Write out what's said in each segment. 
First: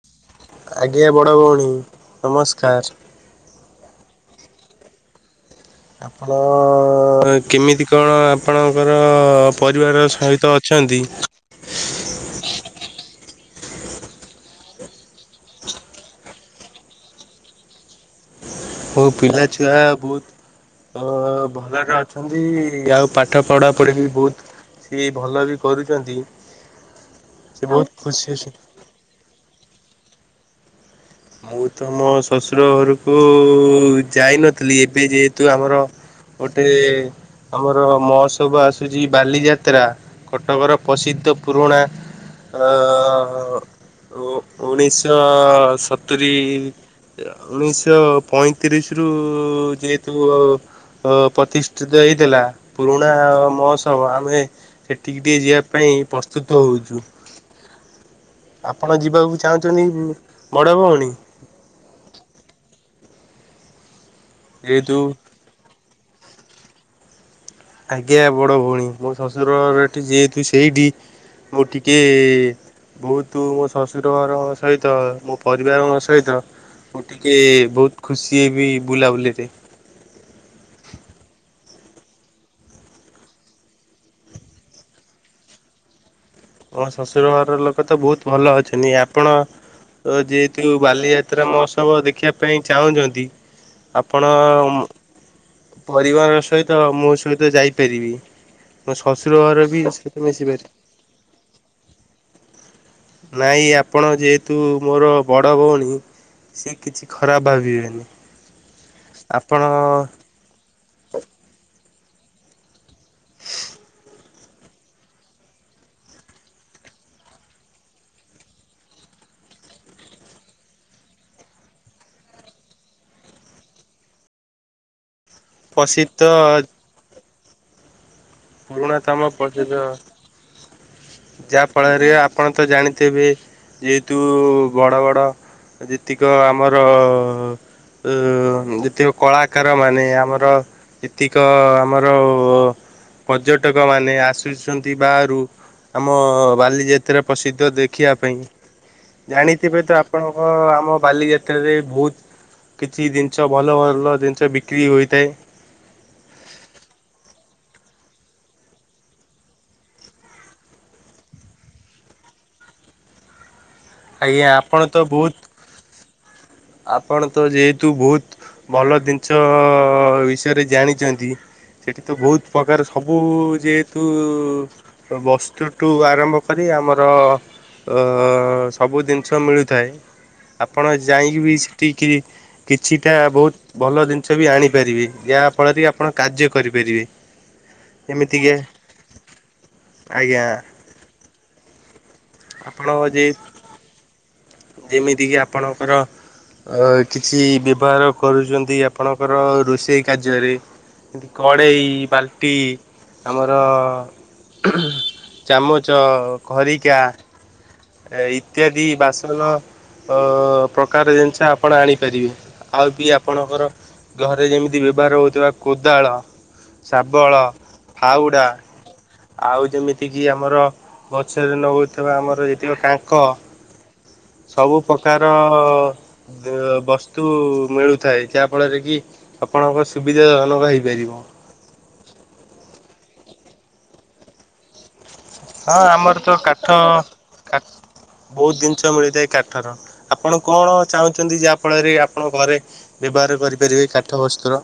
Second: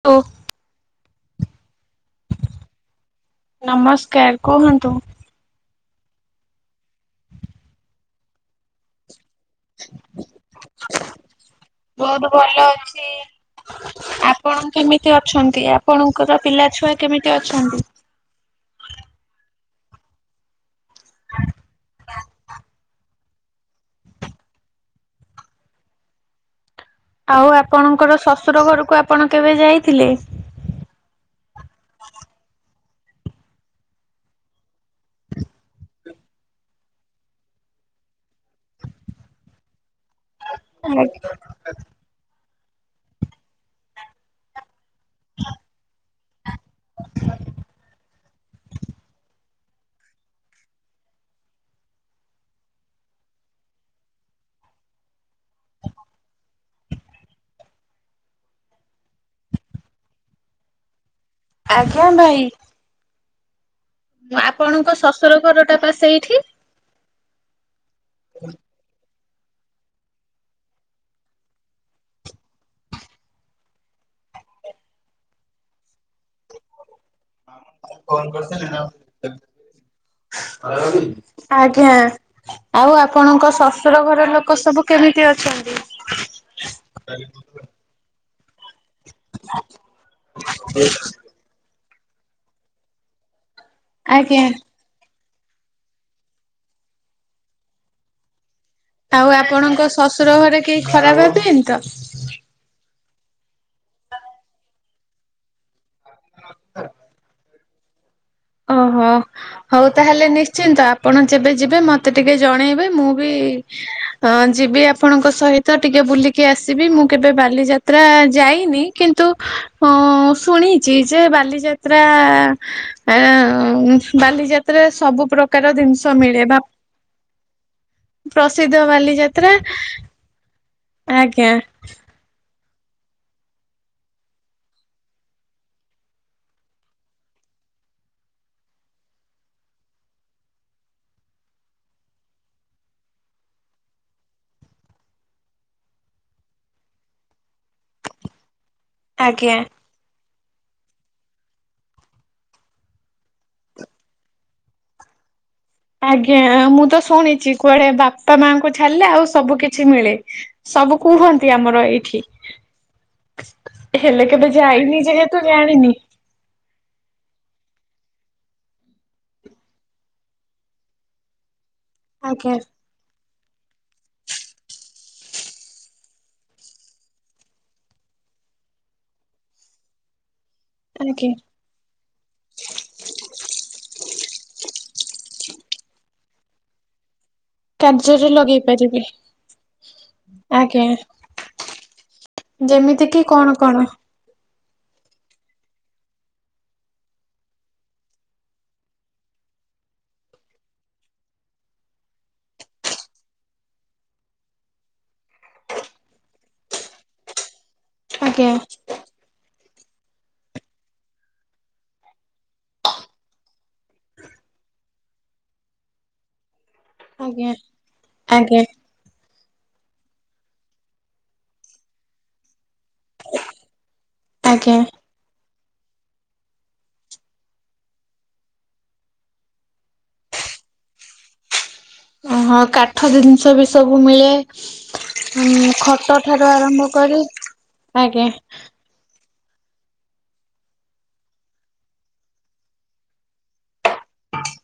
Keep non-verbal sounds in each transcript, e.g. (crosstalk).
ନ୍ତୁ ଆଜ୍ଞା ବଡ ଭଉଣୀ ନମସ୍କାର। ନମସ୍କାର କୁହନ୍ତୁ। ଆପଣ କେମିତି କଣ ଆପଣଙ୍କର ପରିବାର ସହିତ ଅଛନ୍ତି। ବହୁତ ଭଲ ଅଛି। ଆପଣ କେମିତି ଅଛନ୍ତି? ଆପଣଙ୍କର ପିଲା ଛୁଆ କେମିତି ଅଛନ୍ତି? ମୋ ପିଲାଛୁଆ ବହୁତ ଅ ଭଲରେ ଅଛନ୍ତି। ଆଉ ପାଠ ପଢା ପଢି ବି ବହୁତ ସିଏ ଭଲ ବି କରୁଛନ୍ତି। ଆଉ ସେ ବହୁତ ଆପଣଙ୍କର ଖୁସି ଅଛି। ଶ୍ୱଶୁର ଘରକୁ ଆପଣ କେବେ ଯାଇଥିଲେ? ମୁଁ ତ ମୋ ଶ୍ୱଶୁର ଘରକୁ ଯାଇନଥିଲି ଏବେ ଯେହେତୁ ଆମର ଗୋଟେ ଆମର ମହୋତ୍ସବ ଆସୁଛି ବାଲିଯାତ୍ରା। କଟକର ପ୍ରସିଦ୍ଧ ପୁରୁଣା। ଅ ଉଣେଇଶ (unintelligible) ସତୁରୀ ଉଣେଇଶଶହ ପଇଁତିରିଶରୁ ଯେହେତୁ ଅ ପ୍ରତିଷ୍ଠିତ ହେଇଥିଲା ପୁରୁଣା ମହୋତ୍ସବ ଆମେ ସେଠିକି ଟିକେ ଯିବା ପାଇଁ ପ୍ରସ୍ତୁତ ହଉଛୁ। ଆପଣ ଯିବାକୁ ଚାହୁଁଛନ୍ତି ବଡ ଭଉଣୀ? ଆଜ୍ଞା ଭାଇ। ଆପଣଙ୍କ ଯେହେତୁ ଶଶୁର ଘରଟା ବା ସେଇଠି। ଆଜ୍ଞା ବଡ ଭଉଣୀ ମୋ ଶ୍ୱଶୁରରେଠି ଯେହେତୁ ସେଇଠି ମୁଁ ଟିକେ ବହୁତ ମୋ ଶ୍ୱଶୁର ଘର ସହିତ ମୋ ପରିବାର ସହିତ ମୁଁ ଟିକେ ବହୁତ ଖୁସି ହେବି ବୁଲାବୁଲିରେ। ଆଜ୍ଞା। ଆଉ ଆପଣଙ୍କ ଶଶୁର ଘର ଲୋକ ସବୁ କେମିତି ଅଛନ୍ତି? ମୋ ଶ୍ୱଶୁର ଘର ଲୋକ ତ ବହୁତ ଭଲ ଅଛନ୍ତି। ଆପଣ ଯେହେତୁ ବାଲିଯା ତ୍ରା ମହୋତ୍ସବ ଦେଖିବା ପାଇଁ ଚାହୁଁଛନ୍ତି ଆପଣ ଆଜ୍ଞା ପରିବାର ସହିତ ମୋ ସହିତ ଯାଇପାରିବି। ମୋ ଆଉ ଶ୍ୱଶୁର ଘର ଆପଣଙ୍କ ବି ସହିତ ଶ୍ୱଶୁର ମିଶି ଘରେ ପାରିବି। କେହି ଖରାପ ଭାବି ଏନି ତ? ନାଇଁ ଆପଣ ଯେହେତୁ ମୋର ବଡ ଭଉଣୀ ସେ କିଛି ଖରାପ ଭାବିବେନି। ଓହୋ ଆପଣ ହଉ ତାହେଲେ ନିଶ୍ଚିନ୍ତ। ଆପଣ ଯେବେ ଯିବେ ମତେ ଟିକେ ଜଣେଇବେ ମୁଁ ବି ଅ ଯିବି ଆପଣଙ୍କ ସହିତ ଟିକେ ବୁଲିକି ଆସିବି ମୁଁ କେବେ ବାଲିଯା ତ୍ରା ଯାଇନି କିନ୍ତୁ ଶୁଣିଛି ଯେ ବାଲିଯାତ୍ରା ଆଁ ବାଲିଯାତ୍ରାରେ ସବୁପ୍ରକାର ଜିନିଷ ପ୍ରସିଦ୍ଧ ମିଳେ। ବା ପ୍ରସିଦ୍ଧ ପୁରୁଣାତମ ବାଲିଯାତ୍ରା ପର୍ଯ୍ୟଟନ। ଆଜ୍ଞା। ଯା ଫଳରେ ଆପଣ ତ ଜାଣିଥିବେ ଯେହେତୁ ବଡ ବଡ ଯେତିକ ଆମର ଅ ଯେତିକ କଳାକାରମାନେ ଆମର ଏତିକ ଆମର ପର୍ଯ୍ୟଟକମାନେ ଆସୁଛନ୍ତି ବାହାରୁ ଆମ ବାଲିଯାତ୍ରା ପ୍ରସିଦ୍ଧ ଦେଖିବା ପାଇଁ ଆଜ୍ଞା। ଜାଣିଥିବେ ତ ଆପଣଙ୍କ ଆମ ବାଲିଯାତ୍ରାରେ ବହୁତ କିଛି ଜିନିଷ ଭଲ ଭଲ ଜିନିଷ ବିକ୍ରି ହୋଇଥାଏ। ଆଜ୍ଞା ମୁଁ ତ ଶୁଣିଛି କୁଆଡେ ବାପା ମାଙ୍କୁ ଛାଡିଲେ ଆଉ ସବୁ କିଛି ମିଳେ। ସବୁ କୁହନ୍ତି ଆମର ଏଇଠି। ହେଲେ ଆଜ୍ଞା କେବେ ଆପଣ ତ ଯାଇନି ବହୁତ ଯେହେତୁ ଜାଣିନି। ଆପଣ ତ ଯେହେତୁ ବହୁତ ଭଲ ଜିନିଷ ବିଷୟରେ ଜାଣିଛନ୍ତି ସେଠି ତ ବହୁତ ଆଜ୍ଞା। ପ୍ରକାର ସବୁ ଯେହେତୁ ବସ୍ତୁଠୁ ଆରମ୍ଭ କରି ଆମର ଅ ସବୁ ଜିନିଷ ମିଳୁଥାଏ ଆପଣ ଆଜ୍ଞା ଯାଇକି ବି ସେଠିକି କିଛିଟା ବହୁତ ଭଲ ଜିନିଷ ବି ଆଣିପାରିବେ ଯାହା ଫଳରେ କି ଆପଣ କାର୍ଯ୍ୟ କରିପାରିବେ। କାର୍ଯ୍ୟରେ ଯେମିତିକି ଲଗେଇ ପାରିବି ଆଜ୍ଞା। ଯେମିତି କି କଣ କଣ? ଯେମିତି କିି ଆପଣଙ୍କର ଅ କିଛି ବ୍ୟବହାର କରୁଛନ୍ତି ଆପଣଙ୍କର ରୋଷେଇ କାର୍ଯ୍ୟରେ ଏମତି କଡେଇ ବାଲ୍ଟି ତମର ଚାମଚ ଖରିକା ଆଜ୍ଞା ଇତ୍ୟାଦି ବାସନ ଅ ପ୍ରକାର ଜିନିଷ ଆପଣ ଆଣିପାରିବେ ଆଉ ବି ଆପଣଙ୍କର ଘରେ ଯେମିତି ବ୍ୟବହାର ହଉଥିବା କୋଦାଳ ଶାବଳ ଆଜ୍ଞା ଫାଉଡ଼ା। ଆଜ୍ଞା। ଆଉ ଯେମିତି କିି ଆମର ଗଛରେ ନଗଉଥିବା ଆମର ଯେତିକ କାଙ୍କ ସବୁ ଆଜ୍ଞା ପ୍ରକାର ବସ୍ତୁ ମିଳୁଥାଏ ଯାହା ଫଳରେ କି ଆପଣଙ୍କ ସୁବିଧା ଜନକ ହେଇପାରିବ। ହଁ କାଠ ଜିନିଷ ବି ସବୁ ମିଳେ। ଉଁ ହଁ ଆମର ଖଟ ତ ଠାରୁ କାଠ ଆରମ୍ଭ କରି ଆଜ୍ଞା। ଞ୍ଜ ମିଳିଥାଏ କାଠର ଆପଣ କଣ ଚାହୁଁଛନ୍ତି ଯାହା ଫଳରେ ଆପଣ ଘରେ ବ୍ୟବହାର କରିପାରିବେ କାଠ ବସ୍ତୁର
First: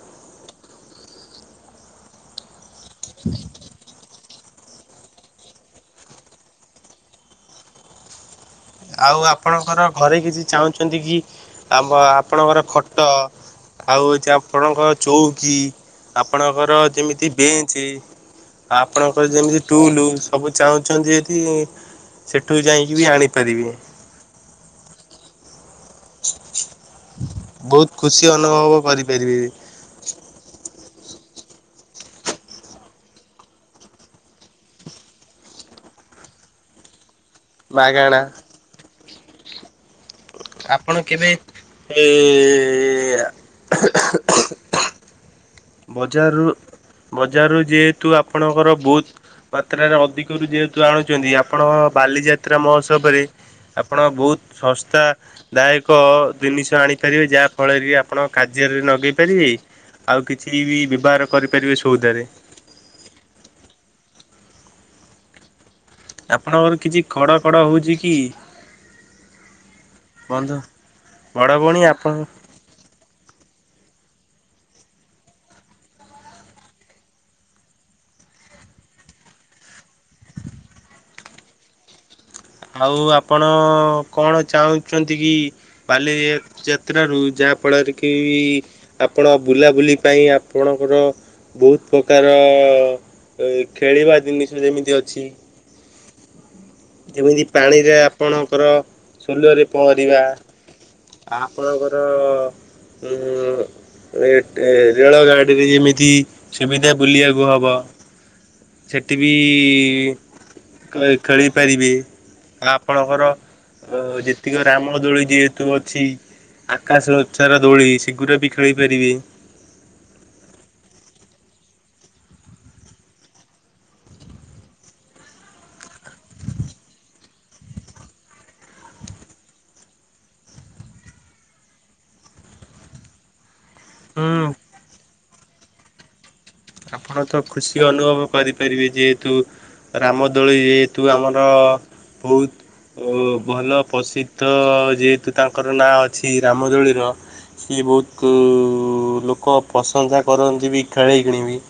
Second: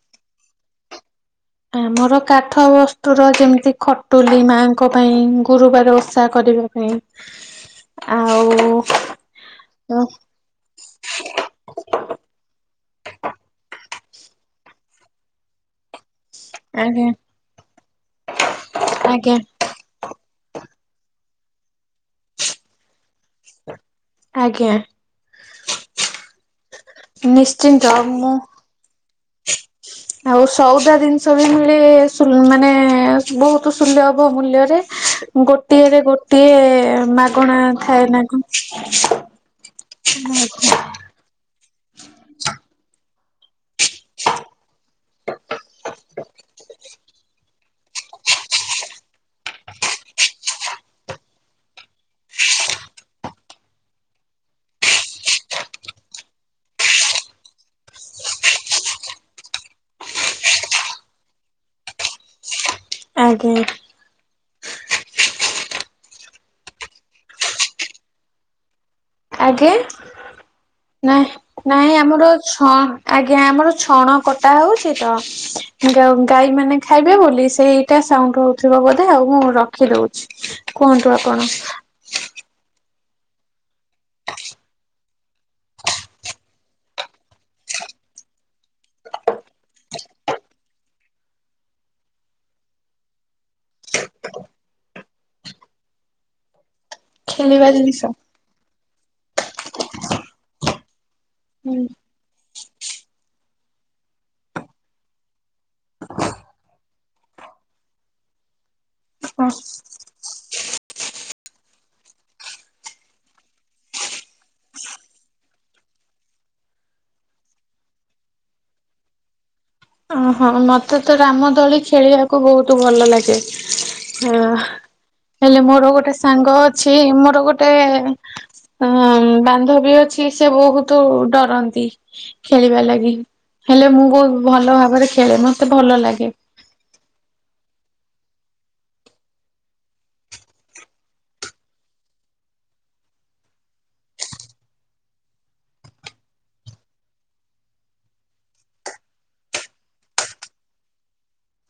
ଆମର କାଠ ବସ୍ତୁର ର ଯେମିତି ଖଟୁଲି ମାଙ୍କ ପାଇଁ ଗୁରୁବାର ଓଷା କରିବା ପାଇଁ ହ ଆଉ ଆଉ ଆପଣଙ୍କର ଘରେ କିଛି ଚାହୁଁଛନ୍ତି କି? ଆପ ଆପଣଙ୍କର ଖଟ ଆଉ ହୋଉଛି ଆପଣଙ୍କ ଚଉକି ଆପଣଙ୍କର ଆଜ୍ଞା ଯେମିତି ବେଞ୍ଚ ଆପଣଙ୍କର ଆଜ୍ଞା ଯେମିତି ଟୁଲ ସବୁ ଚାହୁଁଛନ୍ତି ଯଦି ସେଠୁ ଯାଇକି ବି ଆଣି ଆଜ୍ଞା। ନିଶ୍ଚିନ୍ତ ବହୁତ ଖୁସି ମୁଁ ଅନୁଭବ କରିପାରିବେ। ଆଉ ସଉଦା ଜିନିଷ ବି ମିଳେ ସୁ ମାନେ ବହୁତ ସୁଲଭ ମୂଲ୍ୟରେ। ଗୋଟିଏରେ ଗୋଟିଏ ମାଗଣା ଥାଏ ମାଗଣା ନା କଣ। ଆପଣ କେବେ ଏ ବଜାରରୁ ବଜାରରୁ ଯେହେତୁ ଆପଣଙ୍କର ବୁତ ମାତ୍ରାରେ ଅଧିକରୁ ଯେହେତୁ ଆଣୁଛନ୍ତି ଆପଣ ବାଲିଯାତ୍ରା ମହୋତ୍ସବରେ ଆପଣ ବୁତ ଶସ୍ତା ଦାୟକ ଜିନିଷ ଆଣିପାରିବେ ଯାହା ଫଳରେ କି ଆପଣ କାର୍ଯ୍ୟରେ ନଗେଇ ପାରିବେ। ଆଉ କିଛି ବି ବ୍ୟବହାର କରିପାରିବେ ସଉଦାରେ। ଆଜ୍ଞା ଆପଣଙ୍କର କିଛି ଖଡ଼ ଖଡ଼ ହେଉଛି କି? ଆଗେ ବନ୍ଧୁ ବଡ଼ ନାଇଁ ଭଉଣୀ ନାଇଁ ଆପଣ ଆମର ଛ ଆଜ୍ଞା ଆମର ଛଣ କଟା ହଉଛି ତ। ଗ ଗାଈ ମାନେ ଖାଇବେ ବୋଲି ସେଇଟା ସାଉଣ୍ଡ ହଉଥିବ ବୋଧେ ଆଉ ମୁଁ ରଖିଦଉଛି। କୁହନ୍ତୁ ଆପଣ ଆଉ ଆପଣ କଣ ଚାହୁଁଛନ୍ତି କି? ବାଲି ଯାତ୍ର ରୁ ଯାହା ଫଳରେ କି ଆପଣ ବୁଲାବୁଲି ପାଇଁ ଆପଣଙ୍କର ବହୁତ ପ୍ରକାର ଖେଳିବା ଜିନିଷ ଯେମିତି ଅଛି। ଯେମିତି ଖେଳିବା ପାଣିରେ ଜିନିଷ ଆପଣଙ୍କର ସୋଲରେ ପହଁରିବା ହୁଁ ଆପଣଙ୍କର ଉଁ ଏ ଟେ ରେଳ ଗାଡ଼ିରେ ଯେମିତି ସୁବିଧା ବୁଲିବାକୁ ହବ। ସେଠିବି କଏ ଖେଳି ପାରିବେ ଆ ଆପଣଙ୍କର ଆ ଯେତିକ ରାମ ଦୋଳି ଯେହେତୁ ଅଛି। ଆକାଶ ଓଚାର ଦୋଳି ସେଗୁରା ବି ଖେଳି ପାରିବେ। ଓହୋ ମତେ ତ ରାମ ଦୋଳି ଖେଳିବାକୁ ବହୁତ ଭଲ ଲାଗେ ହଁ। ହେଲେ ମୋର ଗୋଟେ ସାଙ୍ଗ ଅଛି ମୋର ଗୋଟେ ଅ ବାନ୍ଧବୀ ଅଛି ସେ ବହୁତୁ ଡ଼ରନ୍ତି। ଖେଳିବା ଲାଗି ହେଲେ ମୁଁ ବହୁ ହୁଁ ଭଲ ଭାବରେ ଖେଳେ ମତେ ଭଲ ଲାଗେ। ଆପଣ ତ ଖୁସି ଅନୁଭବ କରିପାରିବେ ଯେଏତୁ ରାମଦୋଳି ଏତୁ ଆମର ବୋହୁତ ଓ ଭଲ ପସିଦ୍ଧ ଯେହେତୁ ତାଙ୍କର ନାଁ ଅଛି ରାମଦୋଳିର। ସିଏ ବୋହୁତୁ ଲୋକ ପ୍ରଶଂସା କରନ୍ତି ବି ଖେଳେଇ କିିଣି ବିି।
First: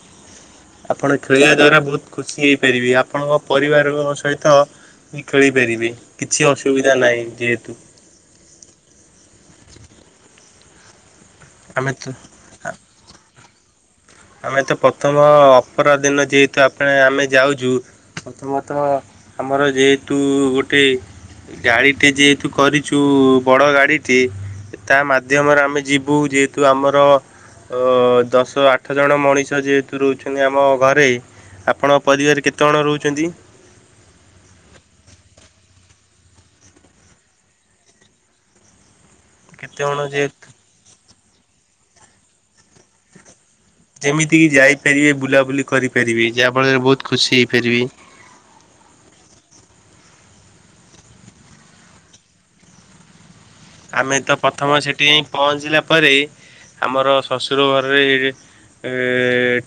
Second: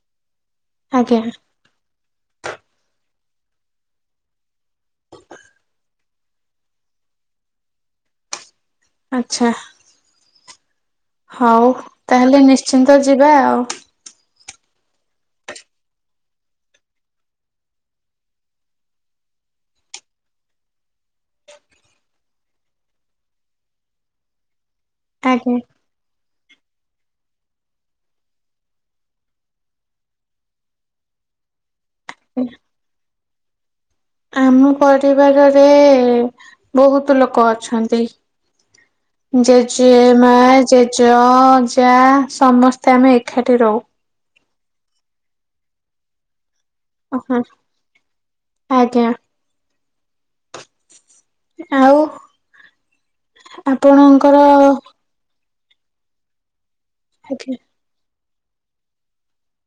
ଆପଣ ଆଜ୍ଞା ଖେଳିବା ଦ୍ଵାରା ବହୁତ ଖୁସି ହେଇପାରିବେ ଆପଣଙ୍କ ପରିବାରଙ୍କ ସହିତ। ବି ଖେଳି ପାରିବେ କିଛି ଅସୁବିଧା ନାଇଁ ଯେହେତୁ। ଆଚ୍ଛା। ହଉ ଆମେ ତ ତାହେଲେ ନିଶ୍ଚିନ୍ତ ଯିବା ଆଉ। ଆମେ ତ ପଥମ ଅପରାଧିନ ଯେହେତୁ ଆପେ ଆମେ ଯାଉଛୁ ପ୍ରଥମ ତଃ ଆମର ଯେହେତୁ ଗୋଟେ ଗାଡ଼ିଟେ ଯେହେତୁ କରିଛୁ ବଡ ଗାଡ଼ିଟେ ତା ଆଜ୍ଞା ମାଧ୍ୟମରେ ଆମେ ଯିବୁ ଯେହେତୁ ଆମର ଅ ଦଶ ଆ ଆଠ ଜଣ ମଣିଷ ଯେହେତୁ ରହୁଛନ୍ତି ଆମ ଘରେ ଆପଣ ପରିବାରେ କେତେଜଣ ରହୁଛନ୍ତି? ଆମ ପରିବାରରେ ବହୁତୁ ଲୋକ ଅଛନ୍ତି। କେତେଜଣ ଜେଜେମା ଯେହେତୁ ଜେଜ ଅଜା ସମସ୍ତେ ଆମେ ଏକାଠି ରହୁ। ଯେମିତି କିି ଯାଇପାରିବେ ବୁଲାବୁଲି କରିପାରିବେ ଯାହା ଫଳରେ ବହୁ ଓହୋ ଆଜ୍ଞା। ଆଉ ଆମେ ତ ଆପଣଙ୍କର ପ୍ରଥମ ସେଠି ଯାଇ ପହଞ୍ଚିଲା ପରେ ଆମର ଆଜ୍ଞା ଶଶୁର ଘରରେ ଏ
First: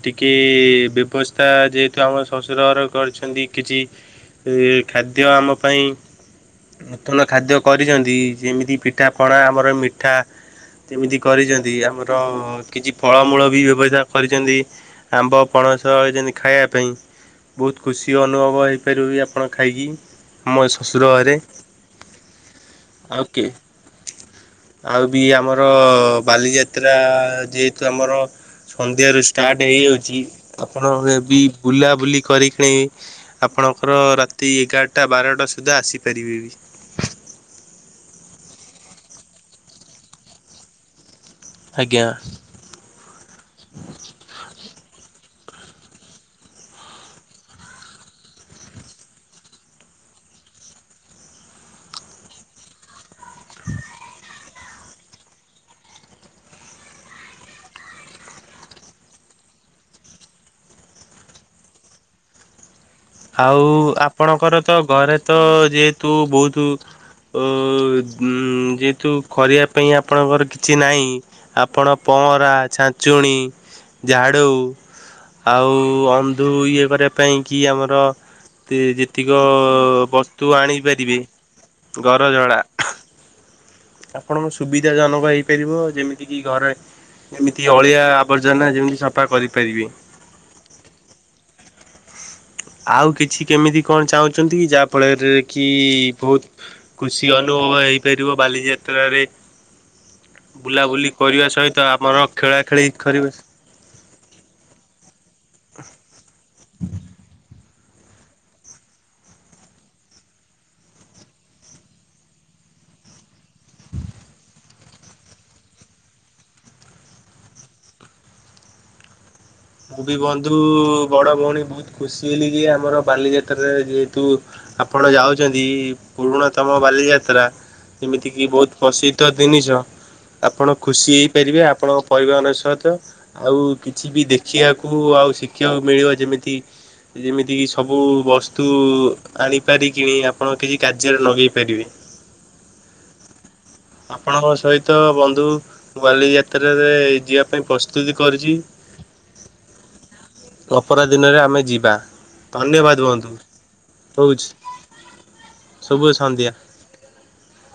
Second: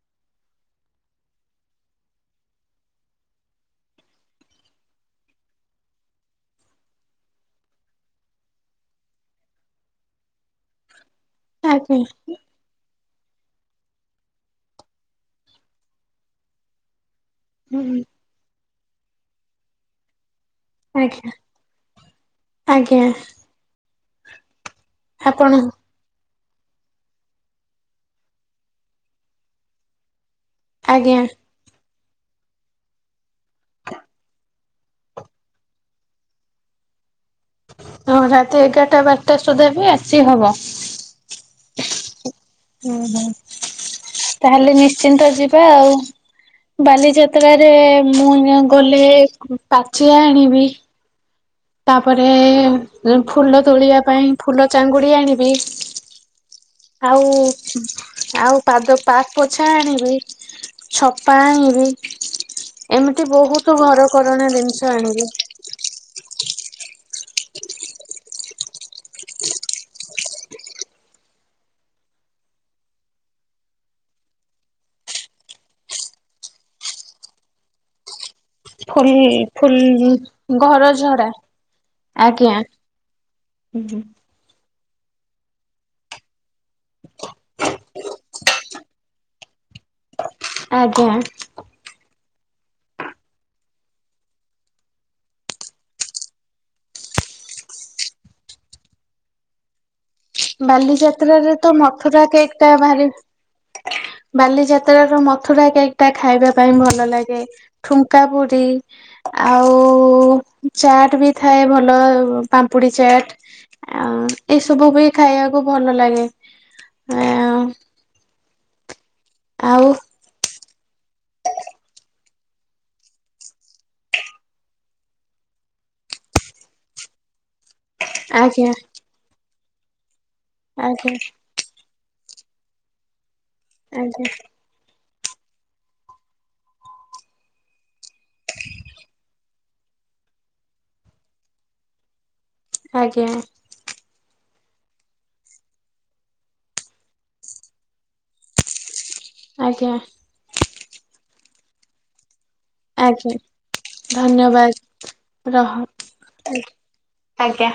ଟିକି ବ୍ୟବସ୍ଥା ଯେହେତୁ ଆମ ଶଶୁର ହର କରିଛନ୍ତି କିଛି ଏ ଖାଦ୍ୟ ଆମ ପାଇଁ ନୂତନ ଖାଦ୍ୟ କରିଛନ୍ତି ଯେମିତି ପିଠାପଣା ଆମର ମିଠା ଯେମିତି କରିଛନ୍ତି ଆଜ୍ଞା ଆମର କିଛି ଫଳମୂଳ ବି ବ୍ୟବସ୍ଥା କରିଛନ୍ତି ଆମ୍ବ ପଣସ ଏ ଯେମିତି ଖାଇବା ପାଇଁ। ବହୁତୁ ହୁଁ ଖୁସି ଅନୁଭବ ହେଇପାରିବୁ ବି ଆପଣ ଖାଇକି। ମୋ ଶଶୁର ଆଜ୍ଞା ଘରେ ଆଜ୍ଞା ଆଉକେ ଆଉ ବି ଆପଣ ଆମର ବାଲିଯାତ୍ ତ୍ରା ଯେହେତୁ ଆମର ସନ୍ଧ୍ୟାରୁ ଷ୍ଟାର୍ଟ ହେଇଯାଉଛି ଆପଣ ଏ ଆଜ୍ଞା ବି ବୁଲାବୁଲି କରିି କିଣେଇ ଆପଣଙ୍କର ରାତି ଏଗାରଟା ବାରଟା ସୁଦ୍ଧା ଆସିପାରିବେ ବି। ତ ରାତି ଏଗାରଟା ବାରଟା ସୁଦ୍ଧା ବି ଆସି ହବ? ଆଜ୍ଞା। ଉଁ ହୁ ତାହେଲେ ନିଶ୍ଚିନ୍ତ ଯିବା ଆଉ। ବାଲିଯାତ୍ରାରେ ମୁଁ ନିଅ ଗଲେ ପାଛିଆ ଆଣିବି। ତାପରେ ଫୁଲ ତୋଳିବା ପାଇଁ ଫୁଲ ଚାଙ୍ଗୁଡ଼ି ଆଣିବି। ଆଉ ଆଉ ପାଦ ପାପୋଛା ଆଣିବି। ଛପା ଆଣିବି। ଏମିତି ଆଉ ବହୁତ ଘରକରଣା ଆପଣଙ୍କର ତ ଜିନିଷ ଘରେ ଆଣିବି। ତ ଯେହେତୁ ବହୁତୁ ଓ ଉଁ ଯେହେତୁ କରିବା ପାଇଁ ଆପଣଙ୍କର କିଛି ନାଇଁ। ଆପଣ ପହଁରା, ଛାଞ୍ଚୁଣିୀ, ଝାଡ଼ୁ, ଆଉ ଅନ୍ଧୁ, ଇଏ କରିବା ପାଇଁ କି ଆମର, ଯେତିକ ଫୁଲ୍ ଫୁଲ୍ ବସ୍ତୁ ଆଣି ଘର ପାରିବେ। ଝରା ଘର ଆଜ୍ଞା। ଝଡ଼ା, ହୁଁ, ହୁଁ। ଆପଣଙ୍କ ସୁବିଧା ଜନକ ହେଇପାରିବ। ଯେମିତି କି, ଘରେ ଯେମିତି ଅଳିଆ, ଆବର୍ଜନା, ଯେମିତି ସଫା କରିପାରିବେ। ଆଜ୍ଞା। ଆଉ କିଛି କେମିତି କଣ ଚାହୁଁଛନ୍ତି? ଯାହା ଫଳରେ କି ବହୁତ, ଖୁସି ଅନୁଭବ ହେଇପାରିବ, ବାଲିଯାତ୍ରାରେ। ବୁଲାବୁଲି କରିବା ବାଲିଯାତ୍ରାରେ ତ, ସହିତ ଆମର ମଥୁରା କେକ୍ ଖେଳା ଟା ଖେଳି ଭାରି, କରିବା ବାଲିଯାତ୍ରାର, ମଥୁରା କେକ୍ ଟା ଖାଇବା ପାଇଁ ଭଲ ଲାଗେ। ଠୁଙ୍କା ପୁରୀ, ଆଉ ଚାଟ ବି ଥାଏ ଭଲ। ପାମ୍ପୁଡି ଚାଟ, ଆ, ଏଇସବୁ ବି, ଖାଇବାକୁ ଭଲ ଲାଗେ। ଆ, ମୁଁ ବି ବନ୍ଧୁ, ବଡ଼ ଭଉଣୀ ବହୁତ ଖୁସି ହେଲି ଯେ, ଆମର ବାଲିଯାତ୍ରାରେ ଯେହେତୁ, ଆପଣ ଯାଉଛନ୍ତି। ପୁରୁଣା ତମ ବାଲିଯାତ୍ରା, ଯେମିତି କିି, ଆଜ୍ଞା ବହୁତ ପ୍ରସିଦ୍ଧ ଦିନିଷ। ଆପଣ ଆଜ୍ଞା ଖୁସି ହେଇପାରିବେ। ଆପଣ, ପରିବହନ ସହିତ, ଆଉ କିଛି ବି ଆଜ୍ଞା ଦେଖିବାକୁ, ଆଉ ଶିଖିବାକୁ ମିଳିବ ଯେମିତି। ଯେମିତିକି, ସବୁ ବସ୍ତୁ ଆଣିପାରିକିଣି, ଆପଣ କିଛି କାର୍ଯ୍ୟରେ, ଲଗେଇ ପାରିବେ। ଆଜ୍ଞା। ଆପଣଙ୍କ ସହିତ ବନ୍ଧୁ, ବାଲି ଯାତ୍ରାରେ, ଯିବା ପାଇଁ ପ୍ରସ୍ତୁତି କରିଛି। ଆଜ୍ଞା। ଅପରାଧିନରେ, ଆମେ ଯିବା। ଧନ୍ୟବାଦ ବନ୍ଧୁ। ଆଜ୍ଞା ରହୁଛି, ଧନ୍ୟବାଦ ରହ ଶୁଭ ସନ୍ଧ୍ୟା। ଆଜ୍ଞା।